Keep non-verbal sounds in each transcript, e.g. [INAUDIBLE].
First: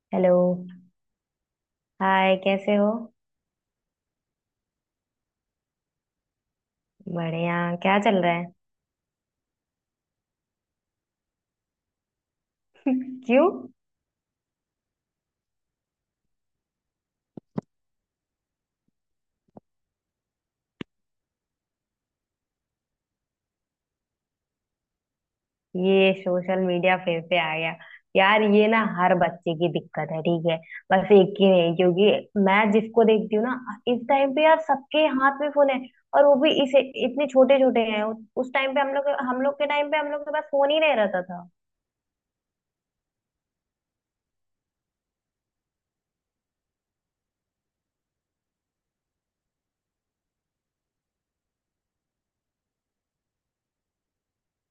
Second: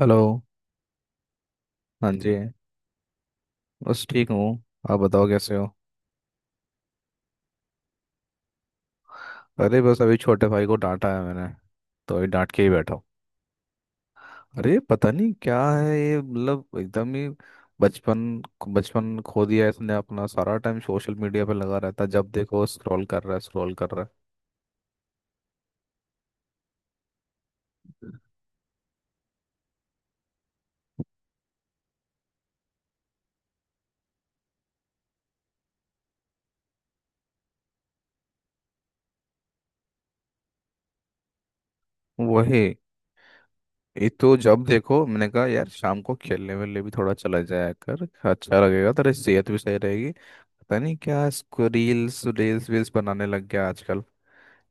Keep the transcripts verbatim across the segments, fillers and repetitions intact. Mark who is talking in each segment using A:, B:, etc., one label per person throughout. A: Hello.
B: Hello.
A: हाँ जी।
B: Hi, कैसे हो?
A: बस ठीक हूँ। आप बताओ कैसे हो।
B: बढ़िया। क्या चल रहा है?
A: अरे बस अभी छोटे भाई को डांटा है मैंने, तो अभी डांट के ही बैठा हूँ।
B: [LAUGHS] क्यों?
A: अरे पता नहीं क्या है ये, मतलब एकदम ही बचपन बचपन खो दिया है इसने, अपना सारा टाइम सोशल मीडिया पे लगा रहता है। जब देखो स्क्रॉल कर रहा है, स्क्रॉल कर रहा
B: ये सोशल मीडिया फिर से आ गया। यार, ये ना हर बच्चे की दिक्कत है, ठीक है? बस एक की नहीं, क्योंकि मैं जिसको देखती हूँ ना, इस टाइम पे यार सबके हाथ में फोन है। और वो भी इसे इतने छोटे छोटे हैं। उस टाइम पे हम लोग हम लोग के टाइम पे हम लोग के पास फोन ही नहीं रहता था।
A: है। वही। ये तो जब देखो, मैंने कहा यार शाम को खेलने वेलने भी थोड़ा चला जाया कर, अच्छा लगेगा, तेरी सेहत भी सही रहेगी। पता नहीं क्या इसको रील्स रील्स वील्स बनाने लग गया आजकल।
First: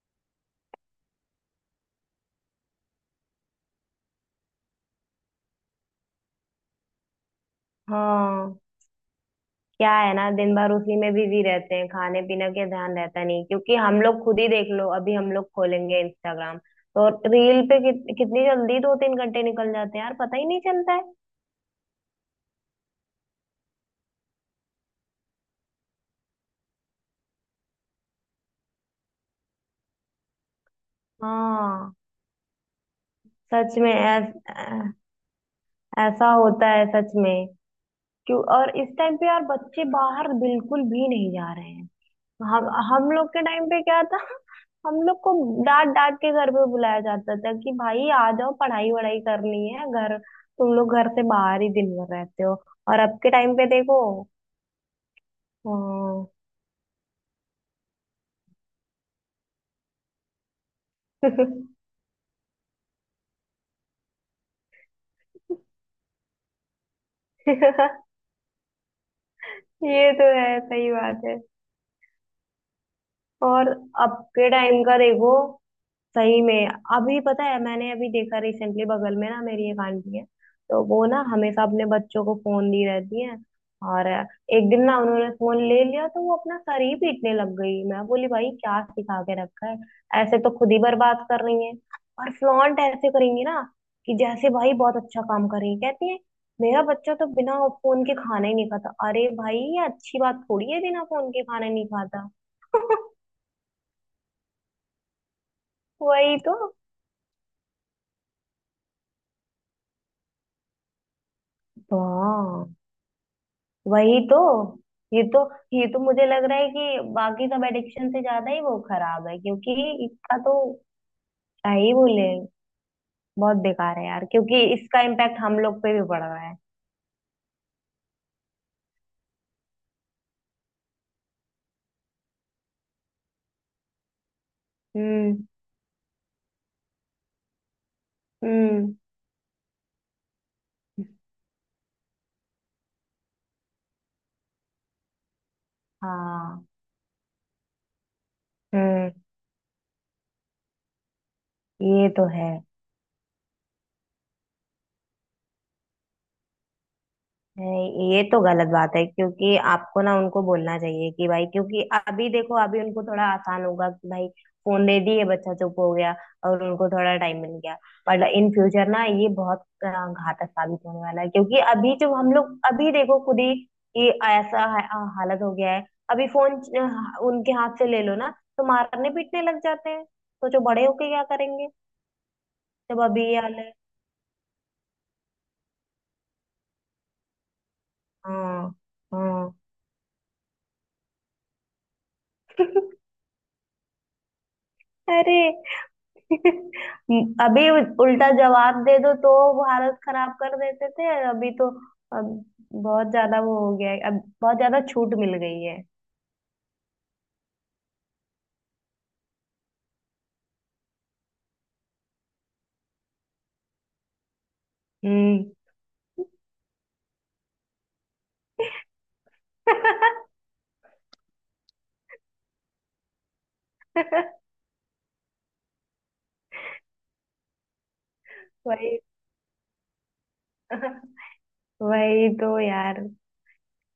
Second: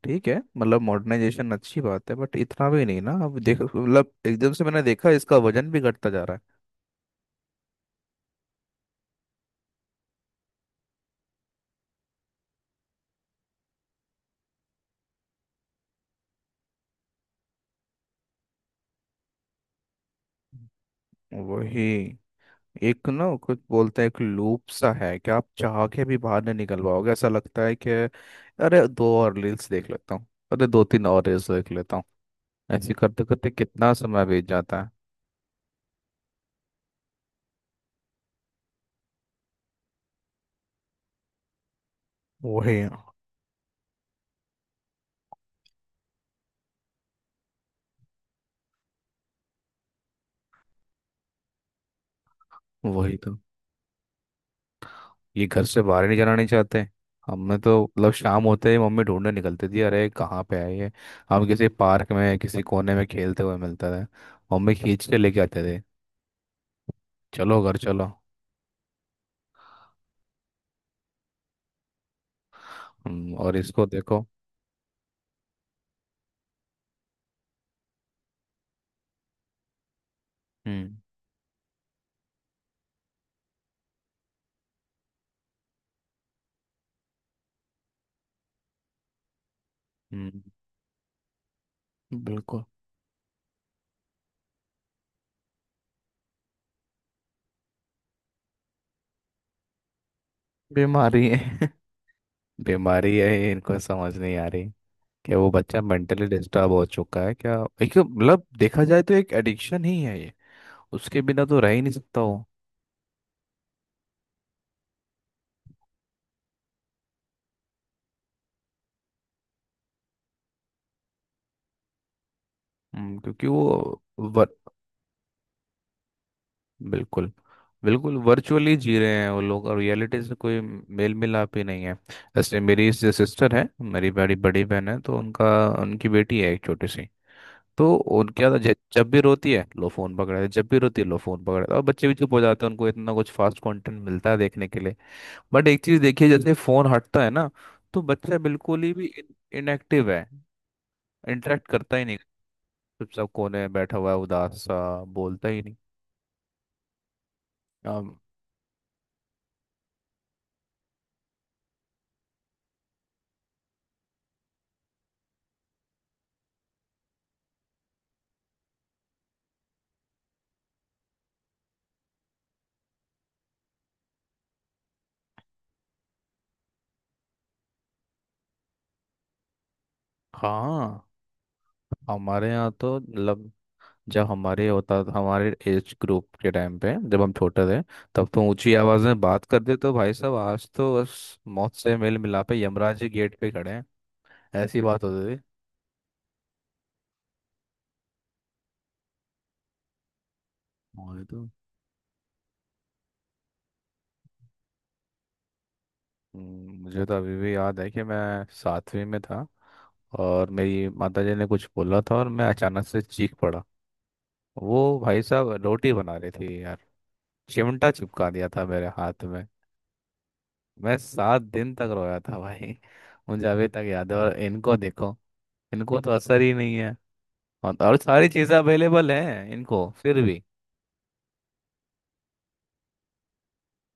A: ठीक है, मतलब मॉडर्नाइजेशन अच्छी बात है बट इतना भी नहीं ना। अब देखो, मतलब एकदम से मैंने देखा इसका वजन भी घटता जा रहा
B: हाँ। क्या है ना, दिन भर उसी में बिजी रहते हैं, खाने पीने के ध्यान रहता नहीं क्योंकि हम लोग खुद ही देख लो, अभी हम लोग खोलेंगे इंस्टाग्राम तो रील पे कित, कितनी जल्दी दो तीन घंटे निकल जाते हैं यार, पता ही नहीं चलता है।
A: है। वही। एक, ना कुछ बोलते हैं एक लूप सा है कि आप चाह के भी बाहर नहीं निकल पाओगे, ऐसा लगता है कि अरे दो और रील्स देख लेता हूँ, अरे दो तीन और रील्स देख
B: हाँ।
A: लेता हूँ। ऐसे करते करते
B: सच
A: कितना
B: में
A: समय
B: ऐस,
A: बीत जाता है।
B: ऐ- ऐसा होता है सच में। क्यों? और इस टाइम पे यार बच्चे बाहर बिल्कुल भी नहीं जा रहे हैं। हम
A: वही।
B: हम लोग के टाइम पे क्या था? हम लोग को डांट डांट के घर पे बुलाया जाता था कि भाई आ जाओ, पढ़ाई वढ़ाई करनी है, घर तुम लोग घर से बाहर ही दिन भर रहते हो। और
A: वही
B: अब के
A: तो,
B: टाइम पे देखो।
A: ये घर से बाहर ही नहीं
B: हाँ।
A: जाना नहीं चाहते। हमने तो मतलब शाम होते ही मम्मी ढूंढने निकलती थी, अरे कहाँ पे है ये। हम किसी
B: [LAUGHS]
A: पार्क में किसी कोने में खेलते हुए मिलता था। मम्मी खींच के लेके आते थे, चलो घर चलो।
B: ये तो है, सही बात है।
A: हम्म, और
B: और
A: इसको
B: अब
A: देखो।
B: के टाइम का देखो, सही में। अभी पता है, मैंने अभी देखा रिसेंटली, बगल में ना मेरी एक आंटी है। तो
A: हम्म
B: वो ना हमेशा अपने बच्चों को फोन दी रहती है। और एक दिन ना उन्होंने फोन ले लिया तो वो अपना सर ही पीटने लग गई। मैं बोली, भाई क्या सिखा के रखा है? ऐसे
A: हम्म।
B: तो खुद ही बर्बाद कर रही है। और
A: बिल्कुल।
B: फ्लॉन्ट ऐसे करेंगी ना कि जैसे भाई बहुत अच्छा काम कर रही है। कहती है, मेरा बच्चा तो बिना फोन के खाना ही नहीं खाता। अरे भाई, ये अच्छी बात थोड़ी है, बिना
A: बीमारी
B: फोन के
A: है।
B: खाना नहीं खाता।
A: [LAUGHS]
B: [LAUGHS]
A: बीमारी है, ये इनको समझ नहीं आ रही। क्या वो बच्चा मेंटली
B: वही तो।
A: डिस्टर्ब हो चुका है क्या। एक, मतलब देखा जाए तो एक एडिक्शन ही है ये। उसके बिना तो रह ही नहीं सकता वो।
B: हाँ, वही तो। ये तो ये तो मुझे लग रहा है कि बाकी सब एडिक्शन से ज्यादा ही वो खराब है क्योंकि इसका तो, क्या ही बोले,
A: हम्म, क्योंकि
B: बहुत बेकार
A: वो
B: है यार, क्योंकि इसका इम्पैक्ट हम लोग पे भी पड़ रहा है।
A: बिल्कुल, बिल्कुल वर्चुअली जी रहे हैं वो लोग, और रियलिटी से कोई मेल मिलाप ही नहीं है। जैसे मेरी सिस्टर है, मेरी बड़ी बड़ी बहन है, तो
B: हम्म।
A: उनका, उनकी बेटी है एक छोटी सी। तो उनके यहाँ तो ज-
B: हम्म।
A: जब भी रोती है लो फोन पकड़ा है, जब भी रोती है लो फोन पकड़ा है, और बच्चे भी चुप हो जाते हैं। उनको इतना कुछ फास्ट कंटेंट मिलता है देखने के लिए। बट एक चीज देखिए, जैसे
B: हाँ।
A: फोन हटता है ना, तो बच्चा बिल्कुल ही
B: हम्म।
A: भी इनएक्टिव है, इंटरेक्ट करता ही
B: ये
A: नहीं।
B: तो है।
A: चुपचाप कोने में बैठा हुआ है, उदास सा, बोलता ही नहीं।
B: नहीं,
A: अब।
B: ये तो गलत बात है क्योंकि आपको ना उनको बोलना चाहिए कि भाई, क्योंकि अभी देखो अभी उनको थोड़ा आसान होगा कि भाई फोन दे दिए, बच्चा चुप हो गया और उनको थोड़ा टाइम मिल गया। पर इन फ्यूचर ना ये बहुत अ, घातक साबित होने वाला है क्योंकि अभी जो हम लोग, अभी देखो खुद ही कि ऐसा हा- अ, हालत हो गया है। अभी फोन अ, उनके हाथ से ले लो ना तो मारने पीटने लग जाते हैं, सोचो बड़े
A: हाँ।
B: होके क्या करेंगे
A: हमारे यहाँ तो
B: जब अभी ये
A: मतलब
B: हाल है।
A: जब हमारे होता, हमारे एज ग्रुप के टाइम पे जब हम छोटे थे, तब तो
B: हाँ।
A: ऊंची आवाज में बात
B: हाँ।
A: करते तो भाई साहब आज तो बस मौत से मेल मिलापे, यमराज जी
B: [LAUGHS]
A: गेट पे खड़े हैं। ऐसी बात होती थी।
B: अरे! [LAUGHS] अभी उल्टा जवाब दे दो तो भारत खराब कर देते थे
A: हाँ ये तो।
B: अभी तो। अब बहुत ज्यादा वो हो गया है, अब बहुत ज्यादा छूट मिल गई है।
A: हम्म, मुझे तो अभी भी याद है कि मैं सातवीं में था, और मेरी माताजी ने कुछ बोला था और मैं अचानक से चीख पड़ा। वो भाई
B: हम्म।
A: साहब रोटी बना रही थी यार, चिमटा चिपका दिया था मेरे हाथ में।
B: [LAUGHS]
A: मैं सात दिन तक रोया था भाई। मुझे अभी तक याद है। और इनको देखो, इनको तो असर ही नहीं है। और और सारी चीज़ें
B: वही
A: अवेलेबल हैं इनको फिर भी।
B: वही तो यार,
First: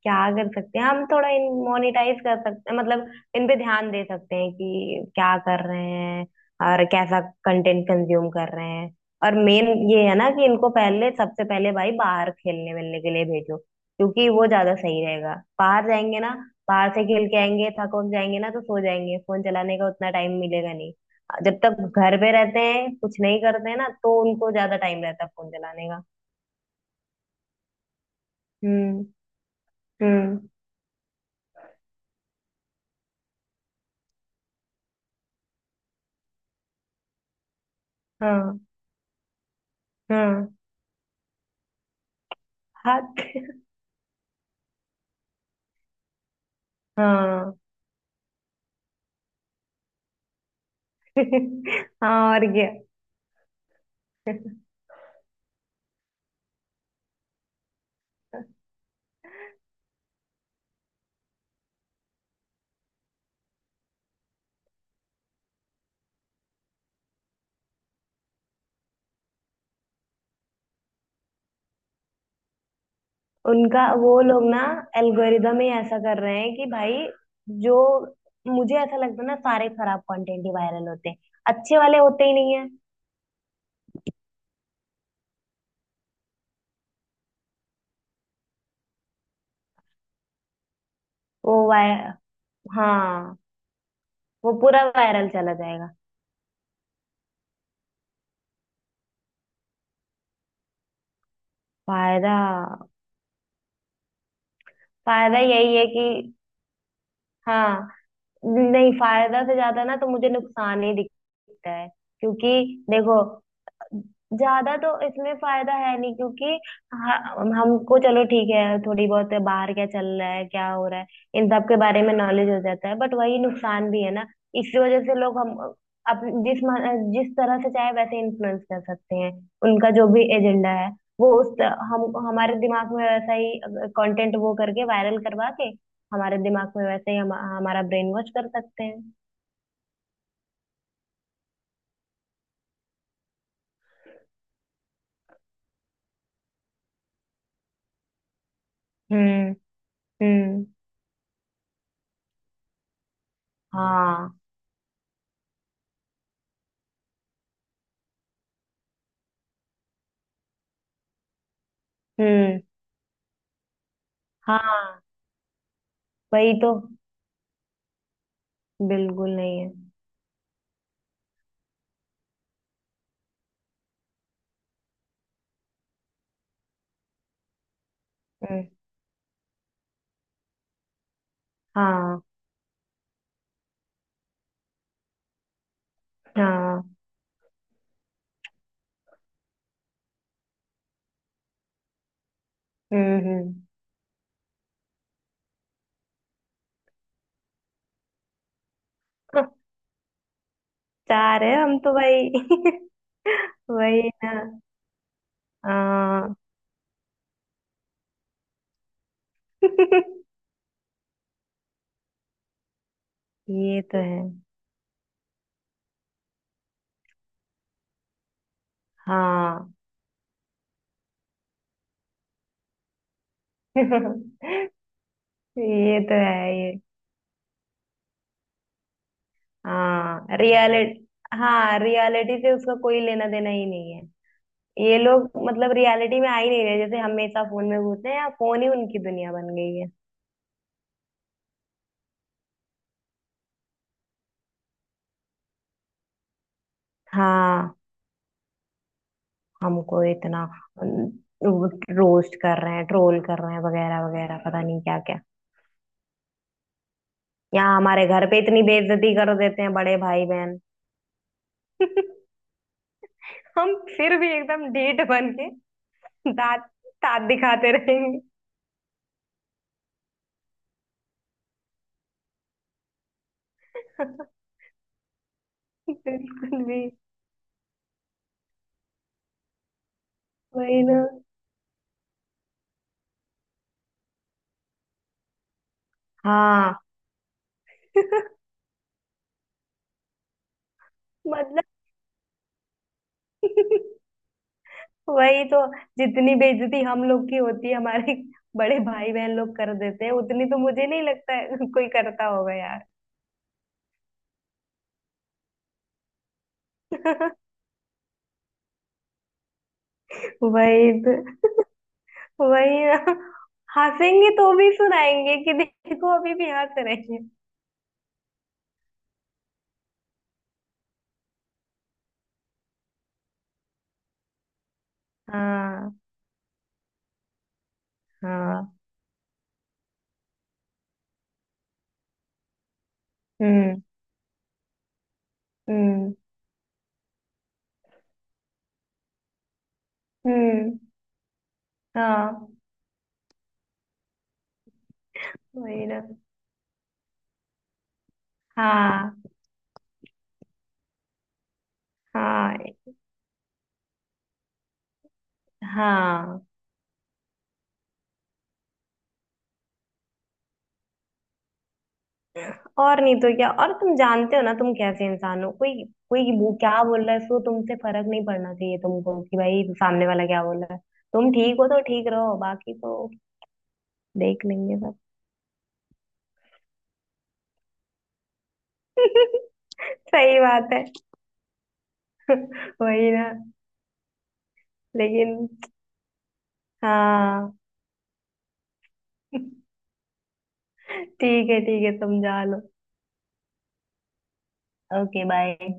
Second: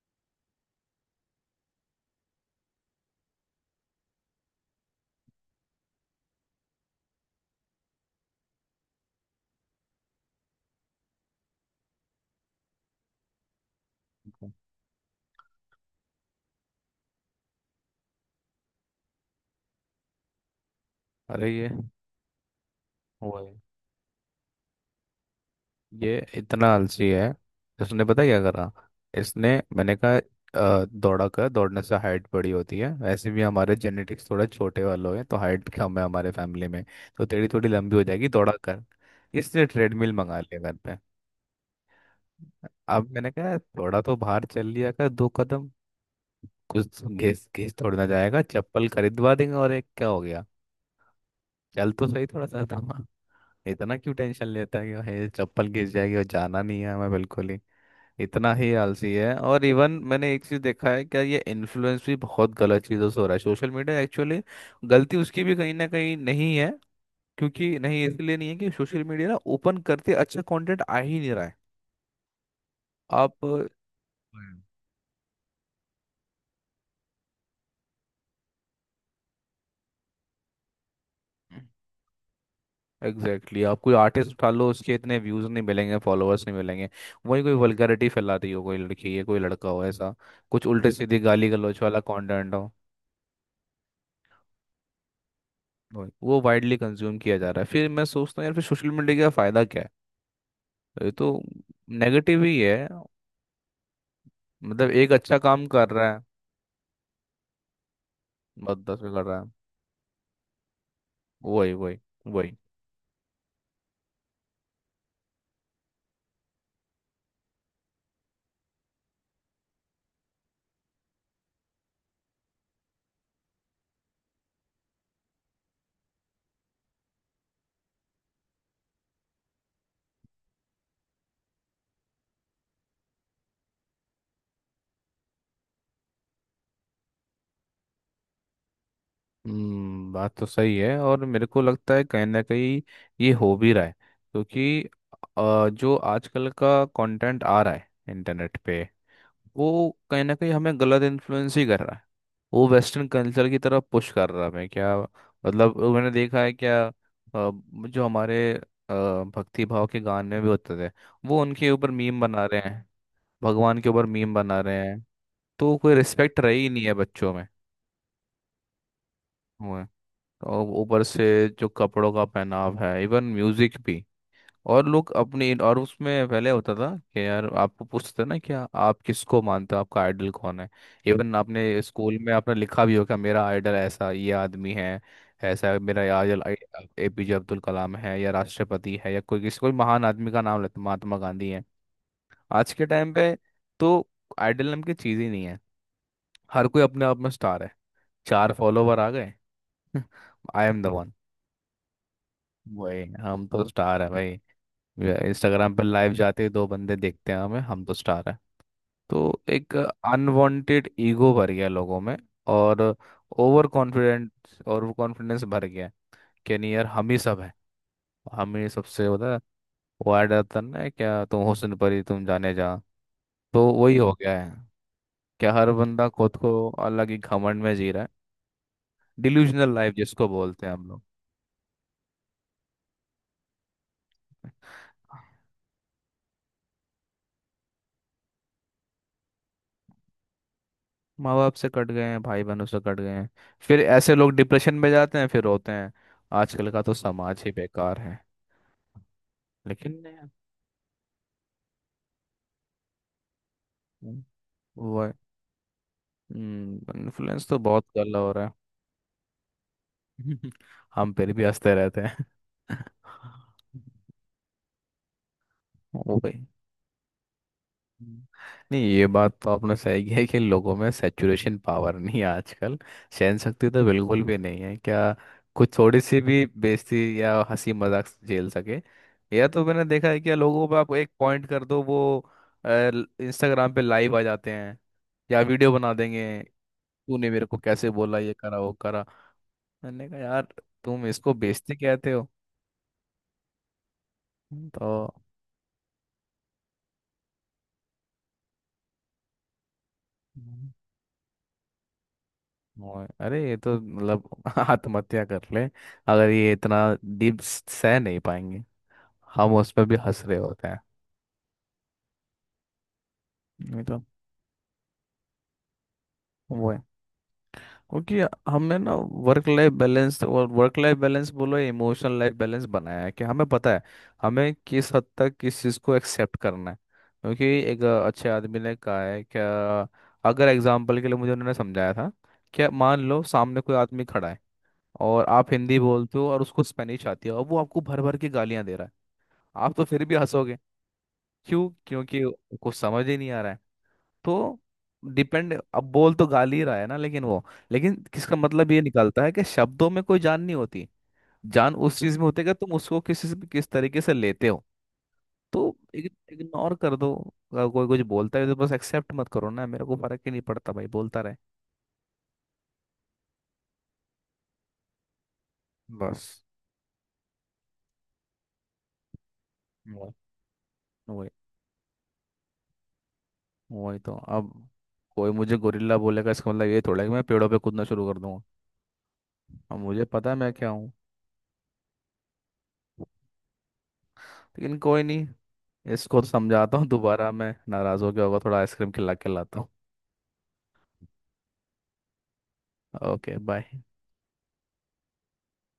B: क्या कर सकते हैं, हम थोड़ा इन मोनिटाइज कर सकते हैं, मतलब इन पे ध्यान दे सकते हैं कि क्या कर रहे हैं और कैसा कंटेंट कंज्यूम कर रहे हैं। और मेन ये है ना कि इनको पहले, सबसे पहले भाई बाहर खेलने मिलने के लिए भेजो क्योंकि वो ज्यादा सही रहेगा। बाहर जाएंगे ना, बाहर से खेल के आएंगे, थक वक जाएंगे ना तो सो जाएंगे, फोन चलाने का उतना टाइम मिलेगा नहीं।
A: अरे
B: जब
A: ये,
B: तक घर पे रहते हैं कुछ
A: वो
B: नहीं
A: है,
B: करते हैं ना, तो उनको ज्यादा टाइम रहता है फोन चलाने का।
A: ये इतना आलसी है। इसने पता क्या करा।
B: हम्म।
A: इसने, मैंने कहा
B: हम्म।
A: अ, दौड़ा कर, दौड़ने से हाइट बड़ी होती है। वैसे भी हमारे जेनेटिक्स थोड़े छोटे वालों हैं, तो हाइट कम है हमारे फैमिली में। तो तेरी थोड़ी लंबी हो जाएगी दौड़ा
B: हाँ।
A: कर। इसने ट्रेडमिल मंगा
B: हाँ।
A: लिया घर पे।
B: हाँ।
A: अब मैंने कहा थोड़ा तो बाहर चल लिया कर, दो कदम। कुछ घेस
B: हाँ।
A: घेस थोड़ी ना जाएगा, चप्पल खरीदवा देंगे और एक, क्या हो गया। चल
B: [LAUGHS]
A: तो
B: हाँ,
A: सही थोड़ा
B: और
A: सा
B: क्या।
A: था। इतना क्यों टेंशन लेता है कि भाई चप्पल गिर जाएगी और जाना नहीं है हमें बिल्कुल ही। इतना ही आलसी है। और इवन मैंने एक चीज देखा है क्या, ये इन्फ्लुएंस भी बहुत गलत चीजों से हो रहा है सोशल मीडिया एक्चुअली। गलती उसकी भी कहीं ना कहीं नहीं है, क्योंकि नहीं इसलिए नहीं है कि सोशल मीडिया ना ओपन करते अच्छा कंटेंट आ ही नहीं रहा है। आप।
B: उनका, वो लोग ना
A: हम्म।
B: एल्गोरिदम ही ऐसा कर रहे हैं कि भाई, जो, मुझे ऐसा लगता है ना सारे खराब कंटेंट ही वायरल होते हैं, अच्छे वाले होते ही नहीं है।
A: Exactly exactly. आप कोई आर्टिस्ट उठा लो उसके इतने व्यूज नहीं मिलेंगे, फॉलोअर्स नहीं मिलेंगे। वही कोई वल्गैरिटी फैलाती हो कोई लड़की या कोई लड़का हो, ऐसा कुछ उल्टे सीधे गाली
B: वो
A: गलौच
B: वाय
A: वाला कंटेंट हो,
B: हाँ, वो पूरा वायरल चला जाएगा।
A: वही- वो वाइडली कंज्यूम किया जा रहा है। फिर मैं सोचता हूँ यार फिर सोशल मीडिया का फायदा क्या है। तो ये तो
B: फायदा?
A: नेगेटिव ही है। मतलब एक अच्छा
B: फायदा
A: काम
B: यही है
A: कर
B: कि,
A: रहा है,
B: हाँ,
A: बस
B: नहीं,
A: दस में कर रहा
B: फायदा
A: है।
B: से ज्यादा ना तो मुझे नुकसान ही दिखता
A: वही
B: है
A: वही वही।
B: क्योंकि देखो, ज्यादा तो इसमें फायदा है नहीं क्योंकि ह- हमको चलो ठीक है, थोड़ी बहुत बाहर क्या चल रहा है क्या हो रहा है इन सब के बारे में नॉलेज हो जाता है, बट वही नुकसान भी है ना, इसी वजह से लोग हम, अप, जिस म- जिस तरह से चाहे वैसे इन्फ्लुएंस कर सकते हैं, उनका जो भी एजेंडा है, वो उस त- हम हमारे दिमाग में वैसा ही कंटेंट वो करके, वायरल करवा के, हमारे दिमाग में वैसे ही हम, हमारा ब्रेन वॉश कर सकते हैं।
A: हम्म, बात तो सही है। और मेरे को लगता है कहीं ना कहीं ये हो भी रहा है, क्योंकि अ, जो आजकल का कंटेंट आ रहा है इंटरनेट पे,
B: हम्म।
A: वो कहीं ना कहीं
B: हम्म।
A: हमें गलत इन्फ्लुएंस ही कर रहा है। वो वेस्टर्न कल्चर की तरफ पुश
B: हाँ।
A: कर रहा है हमें क्या, मतलब मैंने देखा है क्या, अ, जो हमारे अ, भक्ति भाव के गाने भी होते थे, वो उनके ऊपर मीम बना रहे
B: हम्म।
A: हैं, भगवान के ऊपर मीम बना रहे
B: हाँ,
A: हैं। तो कोई रिस्पेक्ट
B: वही
A: रही ही
B: तो,
A: नहीं है बच्चों
B: बिल्कुल नहीं है।
A: में। और ऊपर से जो कपड़ों का पहनाव है, इवन म्यूजिक भी। और लोग अपनी, और उसमें पहले होता था कि यार आपको पूछते ना क्या
B: हम्म।
A: आप किसको मानते हो, आपका आइडल कौन है। इवन आपने स्कूल
B: हाँ।
A: में आपने लिखा भी होगा मेरा आइडल ऐसा ये आदमी है, ऐसा है, मेरा आइडल
B: हाँ।
A: एपीजे अब्दुल कलाम है, या राष्ट्रपति है, या कोई, किसी कोई महान आदमी का नाम लेते, महात्मा गांधी है। आज के टाइम
B: हम्म।
A: पे
B: हम्म।
A: तो आइडल नाम की चीज ही नहीं है। हर कोई अपने आप में स्टार है। चार फॉलोवर आ गए।
B: [LAUGHS]
A: [LAUGHS] आई एम द वन।
B: चार है हम तो भाई!
A: वही,
B: [LAUGHS]
A: हम तो स्टार है
B: वही
A: भाई।
B: ना।
A: इंस्टाग्राम पर लाइव
B: हाँ।
A: जाते ही दो बंदे देखते हैं हमें, हम तो स्टार है। तो
B: [LAUGHS]
A: एक
B: ये
A: अनवांटेड ईगो भर गया लोगों में, और ओवर
B: तो है।
A: कॉन्फिडेंस, और कॉन्फिडेंस भर गया कि नहीं यार हम ही सब हैं, हम ही सबसे होता है।
B: हाँ।
A: वो ऐड आता है ना, क्या तुम हुस्न परी तुम जाने जा, तो
B: [LAUGHS]
A: वही हो गया है
B: ये
A: क्या,
B: तो
A: हर बंदा खुद
B: है
A: को
B: ये।
A: अलग ही घमंड में जी रहा है। डिल्यूजनल लाइफ
B: हाँ,
A: जिसको बोलते हैं हम लोग।
B: रियलिटी। हाँ, रियलिटी से उसका कोई लेना देना ही नहीं है। ये लोग मतलब रियलिटी में आ ही नहीं रहे, जैसे हमेशा फोन में घुसते हैं या फोन ही उनकी दुनिया बन गई है।
A: माँ बाप से कट गए हैं, भाई बहनों से कट गए हैं। फिर ऐसे लोग डिप्रेशन में जाते हैं, फिर रोते हैं आजकल का तो समाज ही
B: हाँ।
A: बेकार है। लेकिन।
B: हमको इतना रोस्ट कर रहे हैं, ट्रोल कर रहे हैं, वगैरह
A: हम्म,
B: वगैरह, पता नहीं क्या
A: वो
B: क्या।
A: इन्फ्लुएंस तो
B: यहाँ
A: बहुत
B: हमारे
A: गलत
B: घर
A: हो
B: पे
A: रहा
B: इतनी बेइज्जती कर देते हैं बड़े भाई
A: है।
B: बहन।
A: [LAUGHS] हम फिर भी हंसते रहते हैं।
B: [LAUGHS] हम
A: [LAUGHS]
B: फिर भी एकदम ढीठ बन के
A: वो भाई।
B: दांत दांत दिखाते रहेंगे।
A: हम्म। नहीं ये बात तो आपने सही की है कि लोगों में सैचुरेशन पावर नहीं है आजकल, सहन शक्ति तो बिल्कुल भी
B: [LAUGHS]
A: नहीं है क्या। कुछ थोड़ी सी भी
B: बिल्कुल भी।
A: बेइज्जती या हंसी मजाक झेल सके। या तो मैंने देखा है कि लोगों पे
B: वही
A: आप
B: ना।
A: एक पॉइंट कर दो वो इंस्टाग्राम पे लाइव आ जाते हैं, या वीडियो बना देंगे,
B: हाँ।
A: तूने मेरे को कैसे बोला
B: [LAUGHS]
A: ये करा वो करा। मैंने कहा यार तुम इसको
B: मतलब,
A: बेइज्जती कहते हो। तो।
B: वही तो, जितनी बेइज्जती हम लोग की होती है, हमारे बड़े भाई बहन लोग कर देते हैं, उतनी तो
A: हम्म।
B: मुझे नहीं लगता है कोई करता होगा यार।
A: और- अरे ये तो मतलब [LAUGHS] आत्महत्या कर ले अगर ये इतना डीप
B: [LAUGHS]
A: सह नहीं पाएंगे। हम उसमें भी हंस रहे होते हैं।
B: वही तो। वही ना।
A: नहीं तो।
B: हंसेंगे तो भी सुनाएंगे कि देखो अभी भी
A: वो
B: हंस
A: है
B: रहे हैं।
A: क्योंकि हमने ना वर्क लाइफ बैलेंस, और वर्क लाइफ बैलेंस बोलो इमोशनल लाइफ बैलेंस बनाया है कि हमें पता है हमें किस हद तक किस चीज़
B: हाँ।
A: को एक्सेप्ट करना है। क्योंकि एक अच्छे आदमी ने
B: हाँ।
A: कहा है कि, अगर एग्जाम्पल के लिए मुझे उन्होंने समझाया था कि मान लो सामने कोई
B: हम्म।
A: आदमी खड़ा है, और आप हिंदी
B: हम्म।
A: बोलते हो और उसको स्पेनिश आती है, और वो आपको भर भर के गालियां दे रहा है, आप तो फिर भी हंसोगे।
B: हम्म।
A: क्यों, क्योंकि
B: हाँ।
A: कुछ समझ ही नहीं आ रहा है। तो डिपेंड, अब
B: वही ना।
A: बोल तो गाली ही रहा है ना, लेकिन वो, लेकिन किसका मतलब ये
B: हाँ।
A: निकलता है कि शब्दों में कोई जान नहीं होती। जान उस चीज में होती है कि
B: हाँ।
A: तुम उसको किस किस तरीके से लेते हो। तो
B: हाँ।
A: इग्नोर कर दो, अगर कोई कुछ बोलता है तो बस एक्सेप्ट मत करो ना, मेरे को फर्क ही नहीं पड़ता भाई बोलता रहे।
B: और नहीं तो क्या, और तुम जानते हो ना तुम कैसे इंसान हो। कोई
A: बस।
B: कोई वो क्या बोल रहा है, सो तुमसे फर्क नहीं पड़ना चाहिए तुमको कि भाई सामने
A: वही
B: वाला क्या बोल रहा है।
A: वही।
B: तुम ठीक हो तो ठीक रहो, बाकी तो
A: वही तो
B: देख
A: अब
B: लेंगे सब।
A: कोई मुझे गोरिल्ला बोलेगा इसका मतलब ये थोड़ा है कि मैं पेड़ों पे कूदना शुरू कर दूंगा।
B: [LAUGHS]
A: अब मुझे पता है
B: सही
A: मैं क्या
B: बात है।
A: हूँ।
B: [LAUGHS] वही ना।
A: लेकिन कोई नहीं,
B: लेकिन,
A: इसको तो समझाता हूँ दोबारा।
B: हाँ।
A: मैं नाराज हो गया होगा थोड़ा, आइसक्रीम खिला के लाता
B: [LAUGHS] ठीक है, ठीक है, समझा लो।
A: हूँ। Okay bye.
B: Okay, bye.